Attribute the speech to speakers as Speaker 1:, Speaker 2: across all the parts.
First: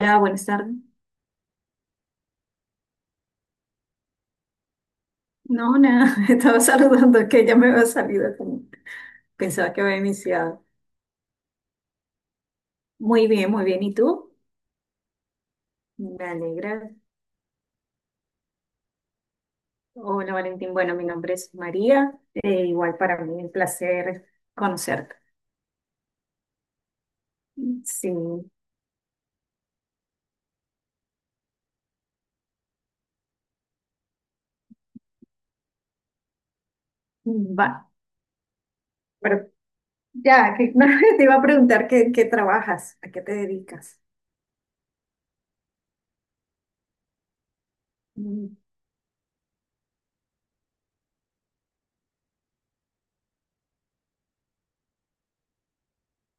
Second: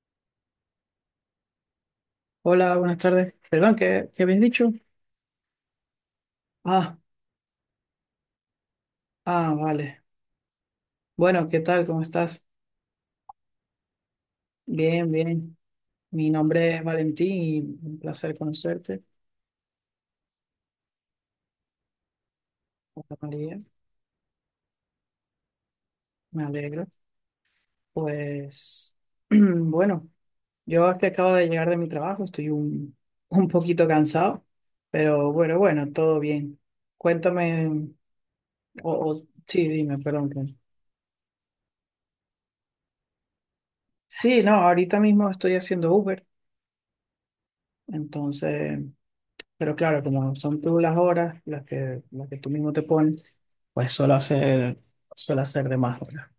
Speaker 1: Hola, buenas tardes.
Speaker 2: Hola, buenas tardes. Perdón, ¿qué habías dicho?
Speaker 1: No, nada, estaba
Speaker 2: Ah,
Speaker 1: saludando que ya me había salido, como
Speaker 2: ah,
Speaker 1: pensaba que había
Speaker 2: vale.
Speaker 1: iniciado.
Speaker 2: Bueno, ¿qué tal? ¿Cómo estás?
Speaker 1: Muy bien, muy bien. ¿Y tú?
Speaker 2: Bien, bien.
Speaker 1: Me
Speaker 2: Mi
Speaker 1: alegra.
Speaker 2: nombre es Valentín y un placer conocerte.
Speaker 1: Hola, Valentín. Bueno, mi nombre es María. Igual
Speaker 2: Hola,
Speaker 1: para mí un
Speaker 2: María,
Speaker 1: placer conocerte.
Speaker 2: me alegro.
Speaker 1: Sí,
Speaker 2: Pues, bueno, yo es que acabo de llegar de mi trabajo, estoy un, un poquito cansado, pero bueno, bueno, todo bien.
Speaker 1: va.
Speaker 2: Cuéntame, o, o-
Speaker 1: Pero
Speaker 2: sí, dime, perdón.
Speaker 1: ya, que, no, te iba a preguntar qué trabajas, a qué te dedicas.
Speaker 2: Sí, no, ahorita mismo estoy haciendo Uber.
Speaker 1: Mm,
Speaker 2: Entonces, pero claro, como son tú las horas las que, tú mismo te pones, pues suelo hacer de más horas.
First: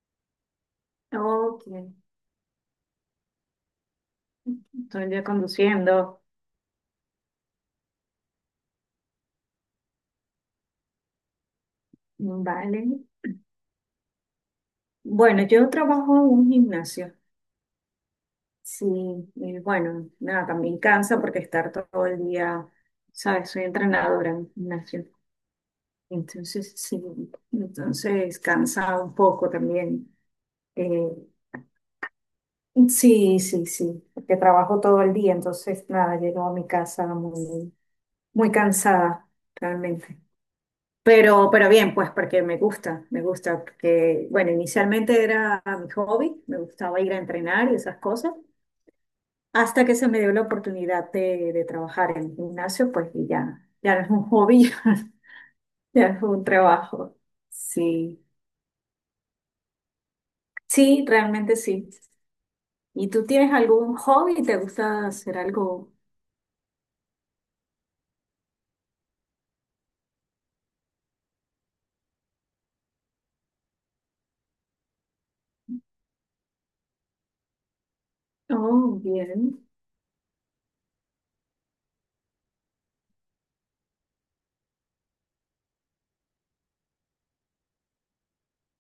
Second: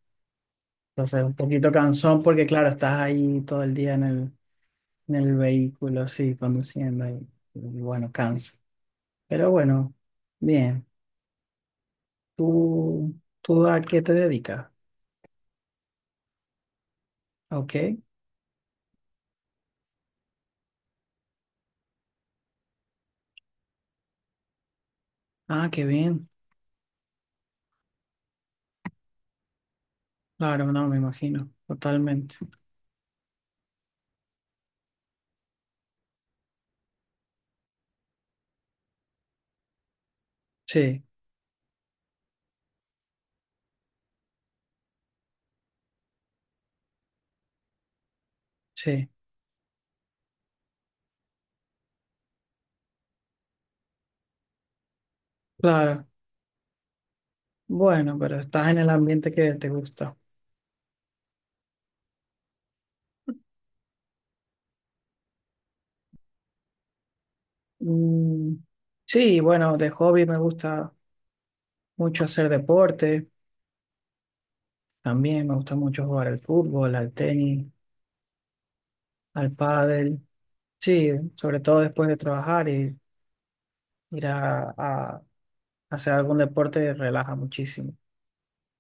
Speaker 2: Entonces, un
Speaker 1: ok,
Speaker 2: poquito cansón porque claro, estás ahí todo el día en el,
Speaker 1: estoy
Speaker 2: en
Speaker 1: ya
Speaker 2: el vehículo,
Speaker 1: conduciendo.
Speaker 2: así, conduciendo y bueno, cansa. Pero bueno, bien.
Speaker 1: Vale.
Speaker 2: ¿Tú, tú a qué te dedicas?
Speaker 1: Bueno, yo trabajo en un gimnasio.
Speaker 2: Ah, ok.
Speaker 1: Sí, y bueno, nada, también cansa porque estar todo el día, ¿sabes? Soy entrenadora en gimnasio,
Speaker 2: Ah, qué bien.
Speaker 1: entonces sí, entonces cansa un poco también.
Speaker 2: Claro, no, me
Speaker 1: Eh,
Speaker 2: imagino. Totalmente.
Speaker 1: sí, sí, sí, porque trabajo todo el día, entonces nada, llego a mi casa muy, muy cansada, realmente.
Speaker 2: Sí,
Speaker 1: Pero bien, pues porque me gusta, porque, bueno, inicialmente era mi hobby, me gustaba ir a entrenar y esas cosas.
Speaker 2: sí.
Speaker 1: Hasta que se me dio la oportunidad de trabajar en el gimnasio, pues y ya, ya no es un hobby, ya
Speaker 2: Claro.
Speaker 1: es un trabajo.
Speaker 2: Bueno,
Speaker 1: Sí,
Speaker 2: pero estás en el ambiente que te gusta.
Speaker 1: sí, realmente sí. ¿Y tú tienes algún hobby? ¿Te gusta hacer algo?
Speaker 2: Mm, sí, bueno, de hobby me gusta mucho hacer deporte. También me gusta mucho jugar al fútbol, al tenis,
Speaker 1: Oh,
Speaker 2: al
Speaker 1: bien.
Speaker 2: pádel. Sí, sobre todo después de trabajar y ir a hacer algún deporte relaja muchísimo.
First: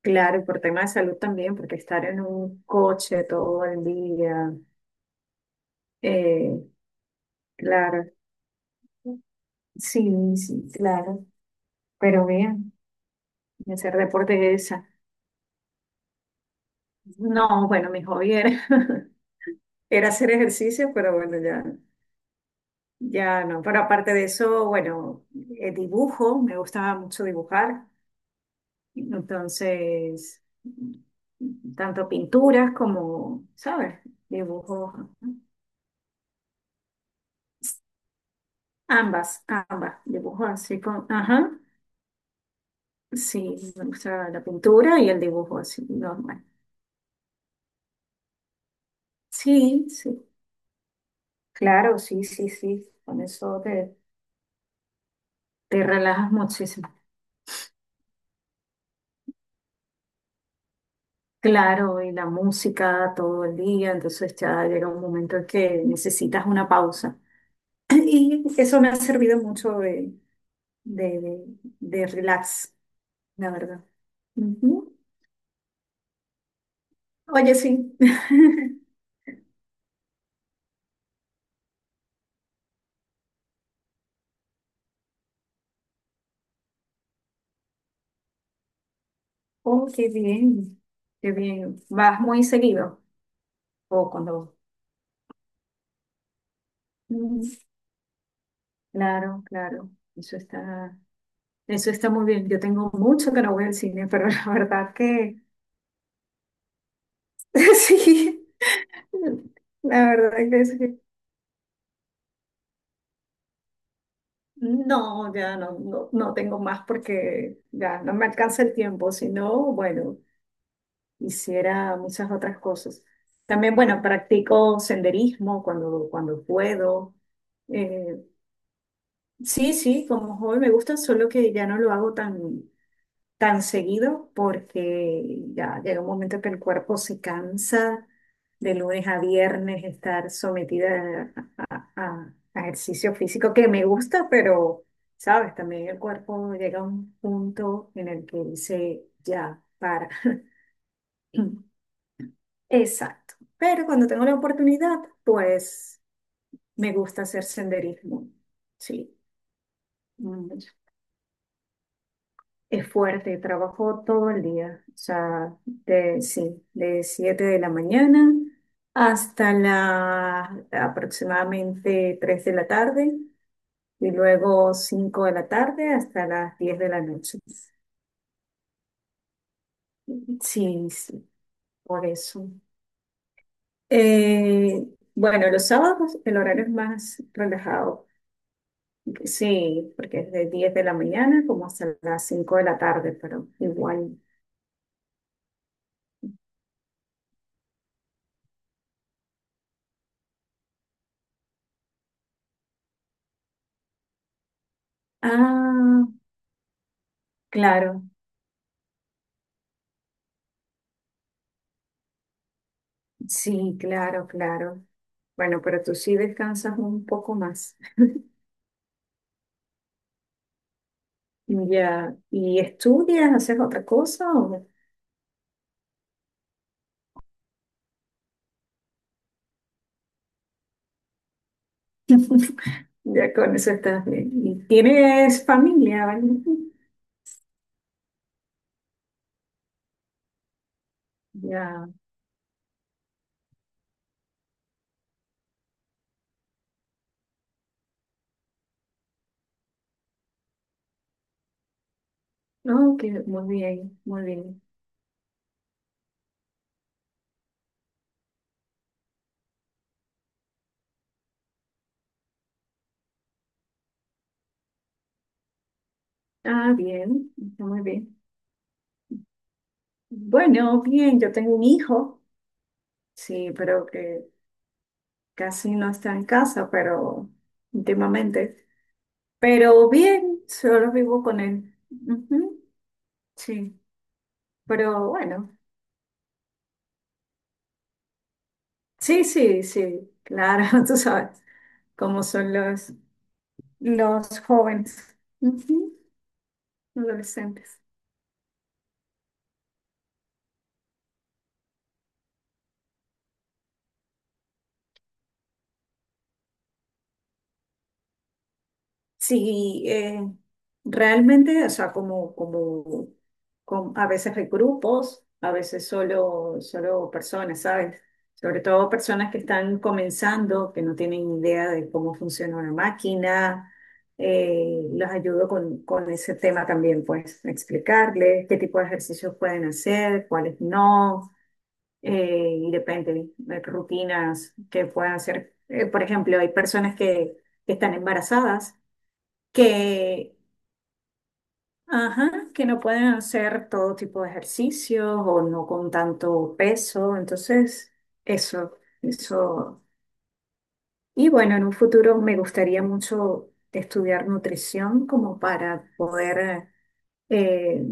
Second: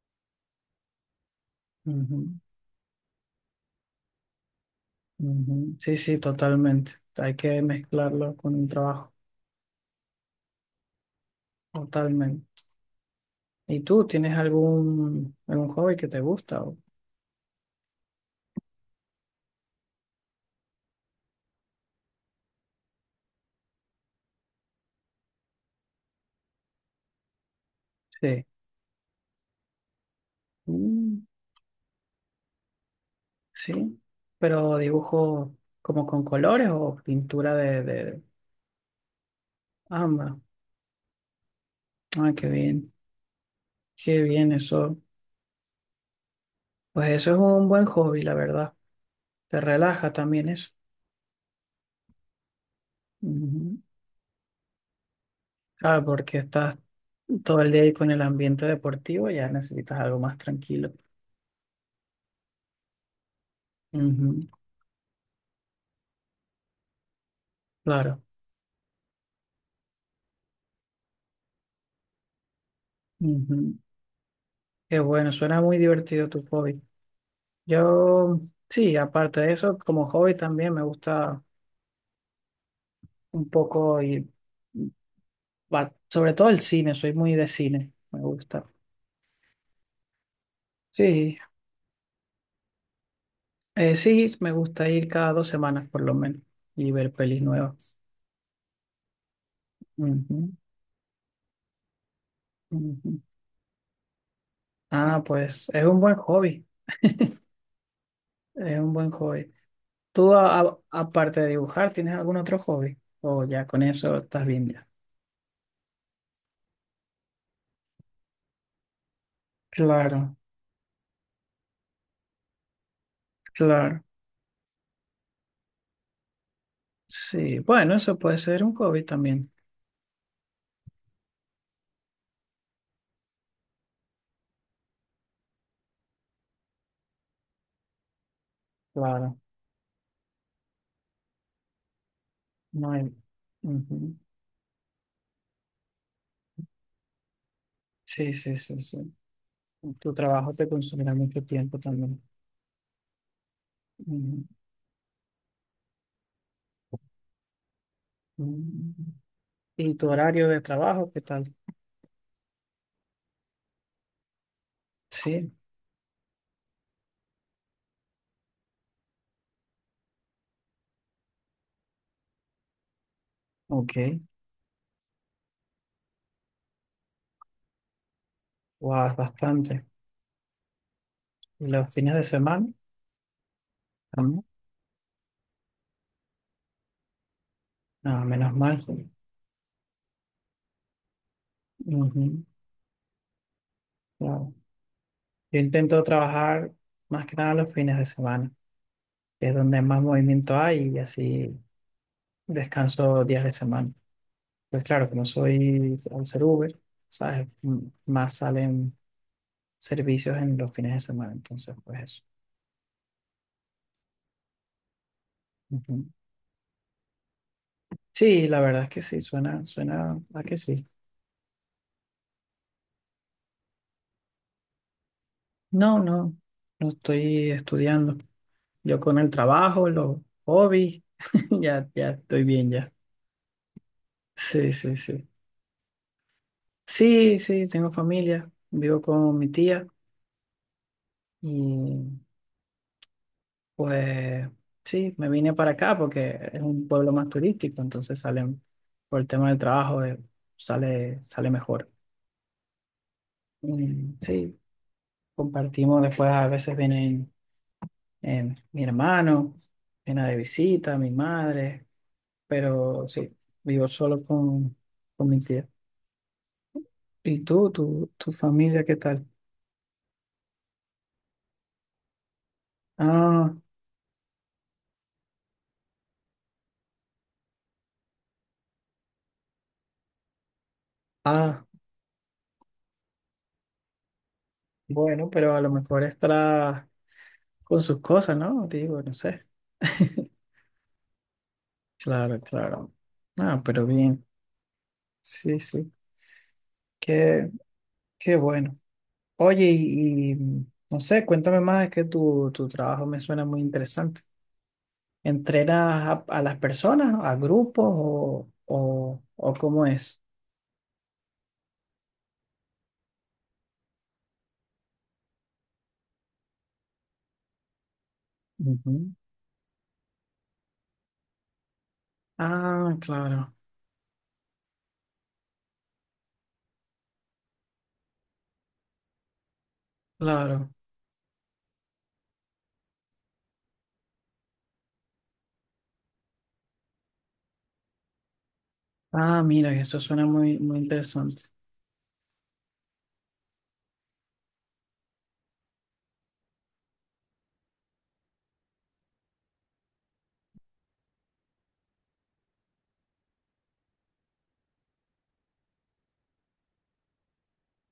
Speaker 1: Claro, y por tema de salud también, porque estar en
Speaker 2: Ujú,
Speaker 1: un coche todo el día,
Speaker 2: ujú. Sí, sí,
Speaker 1: eh,
Speaker 2: totalmente. Hay que
Speaker 1: claro.
Speaker 2: mezclarlo con el trabajo,
Speaker 1: Sí, sí, claro. Pero
Speaker 2: totalmente.
Speaker 1: bien, y
Speaker 2: ¿Y
Speaker 1: hacer
Speaker 2: tú tienes
Speaker 1: deporte es esa.
Speaker 2: algún hobby que te gusta?
Speaker 1: No, bueno, mi hobby era, era hacer ejercicio, pero bueno, ya. Ya no, pero aparte de eso, bueno, dibujo, me gustaba mucho dibujar,
Speaker 2: Sí.
Speaker 1: entonces, tanto pinturas como, ¿sabes?
Speaker 2: Sí, pero
Speaker 1: Dibujo,
Speaker 2: dibujo como con colores o pintura de
Speaker 1: ambas, ambas,
Speaker 2: ambas.
Speaker 1: dibujo así con, ajá,
Speaker 2: Ah,
Speaker 1: sí, me
Speaker 2: qué
Speaker 1: gusta la
Speaker 2: bien eso.
Speaker 1: pintura y el dibujo así, normal.
Speaker 2: Pues eso es un buen hobby, la verdad. Te
Speaker 1: Sí,
Speaker 2: relaja
Speaker 1: sí,
Speaker 2: también eso.
Speaker 1: claro, sí, sí, sí, con eso
Speaker 2: Ujú.
Speaker 1: te, te
Speaker 2: Claro,
Speaker 1: relajas
Speaker 2: porque estás
Speaker 1: muchísimo.
Speaker 2: todo el día ahí con el ambiente deportivo, ya necesitas algo más tranquilo.
Speaker 1: Claro, y la música todo el día, entonces
Speaker 2: Ujú,
Speaker 1: ya llega un momento en que necesitas una pausa.
Speaker 2: claro.
Speaker 1: Y eso me ha servido mucho de, de, de relax, la
Speaker 2: Ujú.
Speaker 1: verdad. Ujú.
Speaker 2: Qué bueno, suena muy divertido tu hobby.
Speaker 1: Oye, sí.
Speaker 2: Yo, sí, aparte de eso, como hobby también me gusta un poco ir. Va, sobre todo el cine, soy muy de cine, me gusta.
Speaker 1: Oh, qué bien, qué
Speaker 2: Sí,
Speaker 1: bien. ¿Vas muy seguido? O
Speaker 2: sí, me
Speaker 1: cuando…
Speaker 2: gusta ir cada 2 semanas por lo menos y ver pelis
Speaker 1: Mm,
Speaker 2: nuevas.
Speaker 1: claro, claro. Eso
Speaker 2: Ujú,
Speaker 1: está, eso está muy bien. Yo tengo
Speaker 2: ujú.
Speaker 1: mucho que no voy al cine, pero la verdad
Speaker 2: Ah,
Speaker 1: que
Speaker 2: pues es un buen hobby,
Speaker 1: sí.
Speaker 2: es un buen hobby.
Speaker 1: La
Speaker 2: ¿Tú
Speaker 1: verdad que sí.
Speaker 2: aparte de dibujar, tienes algún otro hobby? O ya con eso estás bien ya.
Speaker 1: No, ya no, no, no tengo más porque ya no me alcanza el tiempo. Si no, bueno,
Speaker 2: Claro,
Speaker 1: hiciera muchas otras cosas. También, bueno,
Speaker 2: claro.
Speaker 1: practico senderismo cuando, cuando puedo.
Speaker 2: Sí, bueno, eso
Speaker 1: Eh,
Speaker 2: puede ser un hobby también.
Speaker 1: sí, sí, como joven me gusta, solo que ya no lo hago tan, tan seguido porque ya llega un momento que el cuerpo se cansa de lunes a
Speaker 2: Claro,
Speaker 1: viernes estar sometida a, a
Speaker 2: no hay.
Speaker 1: ejercicio físico que me
Speaker 2: Ujú.
Speaker 1: gusta, pero, sabes, también el cuerpo llega a un punto en el
Speaker 2: Sí,
Speaker 1: que
Speaker 2: sí, sí, sí.
Speaker 1: dice, ya, para.
Speaker 2: Tu trabajo te consumirá mucho tiempo también.
Speaker 1: Exacto. Pero cuando tengo la
Speaker 2: Ujú,
Speaker 1: oportunidad, pues me gusta hacer senderismo.
Speaker 2: ujú.
Speaker 1: Sí.
Speaker 2: ¿Y tu horario
Speaker 1: Mm,
Speaker 2: de trabajo, qué tal?
Speaker 1: es fuerte, trabajo todo el día. O
Speaker 2: Sí,
Speaker 1: sea, de, sí, de 7 de la mañana hasta la aproximadamente 3 de la tarde y
Speaker 2: ok.
Speaker 1: luego 5 de la tarde hasta las 10 de la noche.
Speaker 2: Wow, bastante.
Speaker 1: Sí, sí,
Speaker 2: ¿Y los
Speaker 1: por
Speaker 2: fines de
Speaker 1: eso.
Speaker 2: semana? También.
Speaker 1: Eh, bueno, los sábados el horario es más relajado.
Speaker 2: No, menos mal.
Speaker 1: Sí, porque es de 10 de la mañana como hasta las
Speaker 2: Ujú,
Speaker 1: 5 de la tarde, pero igual.
Speaker 2: wow. Yo intento trabajar más que nada los fines de semana, que es donde más movimiento hay y así descanso días de semana. Pues claro, como soy
Speaker 1: Ah,
Speaker 2: al ser Uber, ¿sabes?
Speaker 1: claro,
Speaker 2: Más salen servicios en los fines de semana, entonces pues eso.
Speaker 1: sí, claro, claro. Bueno, pero tú
Speaker 2: Ujú.
Speaker 1: sí descansas un poco más.
Speaker 2: Sí, la verdad es que sí, suena a que sí.
Speaker 1: Ya, ¿y estudias, haces otra cosa o
Speaker 2: No, no, no estoy estudiando. Yo con el trabajo, los hobbies, ya estoy bien ya.
Speaker 1: ya con eso estás bien? ¿Y
Speaker 2: Sí, sí, sí.
Speaker 1: tienes familia, vale?
Speaker 2: Sí, sí, tengo familia, vivo con mi tía
Speaker 1: Ya,
Speaker 2: y pues sí, me vine para acá porque es un pueblo más turístico, entonces salen, por el tema del trabajo, sale mejor.
Speaker 1: no, que muy bien,
Speaker 2: Mm,
Speaker 1: muy
Speaker 2: sí,
Speaker 1: bien.
Speaker 2: compartimos después, a veces vienen mi hermano, viene de visita, mi madre. Pero sí, vivo solo con, mi tía.
Speaker 1: Ah, bien,
Speaker 2: ¿Y
Speaker 1: está
Speaker 2: tú,
Speaker 1: muy
Speaker 2: tu,
Speaker 1: bien.
Speaker 2: tu familia, qué tal?
Speaker 1: Bueno, bien, yo tengo un hijo, sí,
Speaker 2: Ah,
Speaker 1: pero que casi no está en casa, pero últimamente. Pero bien, solo vivo con
Speaker 2: ah,
Speaker 1: él. Ujú, sí, pero
Speaker 2: bueno, pero
Speaker 1: bueno.
Speaker 2: a lo mejor estará con sus cosas, ¿no? Digo, no
Speaker 1: Sí,
Speaker 2: sé.
Speaker 1: sí, sí, claro, tú sabes cómo
Speaker 2: Claro,
Speaker 1: son
Speaker 2: claro. Ah, pero bien.
Speaker 1: los jóvenes.
Speaker 2: Sí, sí.
Speaker 1: Ujú,
Speaker 2: Qué,
Speaker 1: adolescentes.
Speaker 2: qué bueno. Oye, no sé, cuéntame más, es que tu, trabajo me suena muy interesante. ¿Entrenas a las personas, a grupos o
Speaker 1: Sí,
Speaker 2: cómo es?
Speaker 1: realmente, o sea, a veces hay grupos, a veces solo, solo personas, ¿sabes? Sobre todo
Speaker 2: Ujú.
Speaker 1: personas que están comenzando, que no tienen idea de cómo funciona una
Speaker 2: Ah, claro.
Speaker 1: máquina. Los ayudo con ese tema también, pues, explicarles qué tipo de ejercicios pueden hacer, cuáles
Speaker 2: Claro.
Speaker 1: no. Y depende de rutinas que puedan hacer. Por ejemplo, hay personas que que están embarazadas
Speaker 2: Ah, mira, eso suena
Speaker 1: que,
Speaker 2: muy, muy interesante.
Speaker 1: ajá, que no pueden hacer todo tipo de ejercicios o no con tanto peso. Entonces, eso, eso. Y bueno, en un futuro me gustaría mucho estudiar nutrición como para poder eh,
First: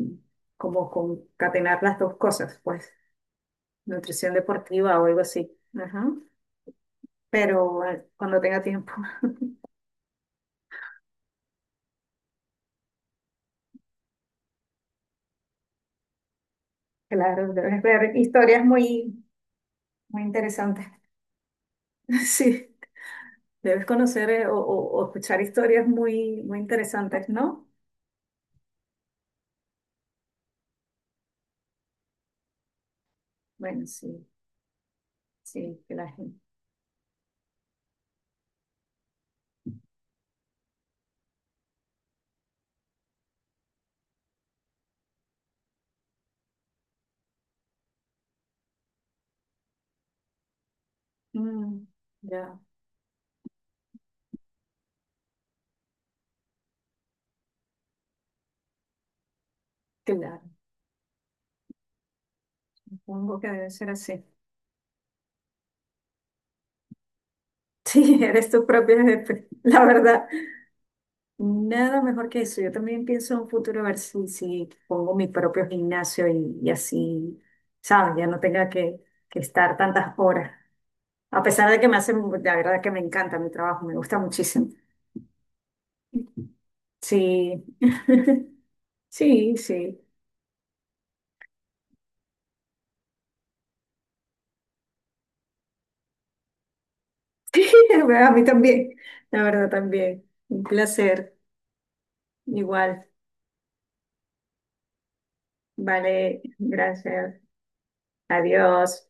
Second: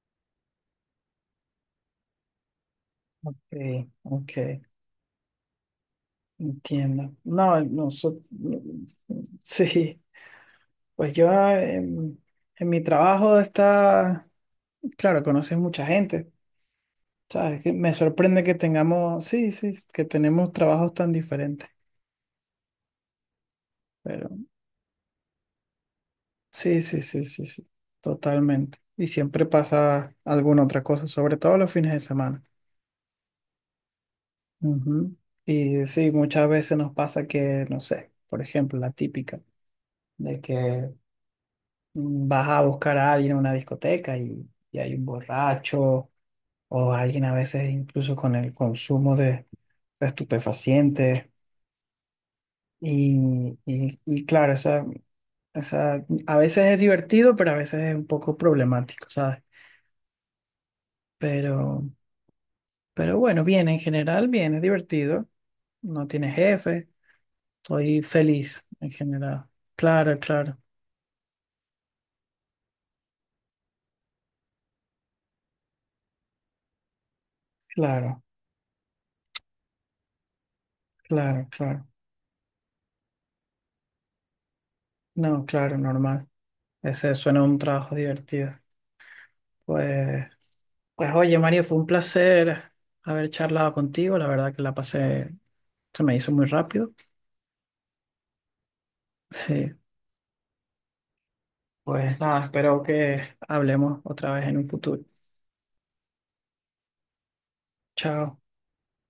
Speaker 1: como concatenar las dos cosas, pues,
Speaker 2: Ok, ok,
Speaker 1: nutrición deportiva o algo así. Ajá.
Speaker 2: entiendo. No,
Speaker 1: Pero
Speaker 2: no,
Speaker 1: cuando
Speaker 2: no,
Speaker 1: tenga tiempo,
Speaker 2: sí, pues yo en mi trabajo está, claro, conoces mucha gente,
Speaker 1: claro,
Speaker 2: ¿sabes? Que
Speaker 1: debes
Speaker 2: me
Speaker 1: ver
Speaker 2: sorprende que
Speaker 1: historias muy,
Speaker 2: tengamos, sí, sí, que
Speaker 1: muy
Speaker 2: tenemos
Speaker 1: interesantes.
Speaker 2: trabajos tan diferentes,
Speaker 1: Sí. Debes
Speaker 2: pero
Speaker 1: conocer o escuchar historias muy, muy
Speaker 2: sí, sí, sí,
Speaker 1: interesantes,
Speaker 2: sí, sí,
Speaker 1: ¿no?
Speaker 2: totalmente. Y siempre pasa alguna otra cosa, sobre todo los fines de semana.
Speaker 1: Bueno, sí,
Speaker 2: Ujú.
Speaker 1: sí,
Speaker 2: Y
Speaker 1: que la
Speaker 2: sí,
Speaker 1: gente.
Speaker 2: muchas veces nos pasa que, no sé, por ejemplo, la típica de que vas a buscar a alguien en una discoteca y hay un borracho o alguien a veces incluso con el consumo de estupefacientes
Speaker 1: Mm, ya,
Speaker 2: y claro, esa, a veces es divertido, pero a veces es un poco problemático, ¿sabes?
Speaker 1: claro,
Speaker 2: Pero, pero
Speaker 1: supongo
Speaker 2: bueno,
Speaker 1: que
Speaker 2: bien,
Speaker 1: debe
Speaker 2: en
Speaker 1: ser así.
Speaker 2: general, bien, es divertido, no tiene jefe. Soy
Speaker 1: Sí, eres
Speaker 2: feliz
Speaker 1: tu
Speaker 2: en
Speaker 1: propio jefe,
Speaker 2: general.
Speaker 1: la
Speaker 2: Claro,
Speaker 1: verdad.
Speaker 2: claro,
Speaker 1: Nada mejor que eso. Yo también pienso en un futuro a ver si, si pongo mi propio gimnasio y así, ¿sabes?
Speaker 2: claro,
Speaker 1: Ya no tenga que estar tantas horas. A
Speaker 2: claro,
Speaker 1: pesar de
Speaker 2: claro.
Speaker 1: que me hace, la verdad que me encanta mi trabajo, me gusta muchísimo.
Speaker 2: No, claro, normal. Ese suena un
Speaker 1: Sí,
Speaker 2: trabajo divertido.
Speaker 1: sí, sí.
Speaker 2: Pues, pues oye, Mario, fue un placer haber charlado contigo. La verdad que la pasé, se me hizo muy rápido.
Speaker 1: A mí también, la verdad
Speaker 2: Sí,
Speaker 1: también. Un placer.
Speaker 2: pues nada, espero
Speaker 1: Igual.
Speaker 2: que hablemos otra vez en un futuro.
Speaker 1: Vale, gracias.
Speaker 2: Chao.
Speaker 1: Adiós.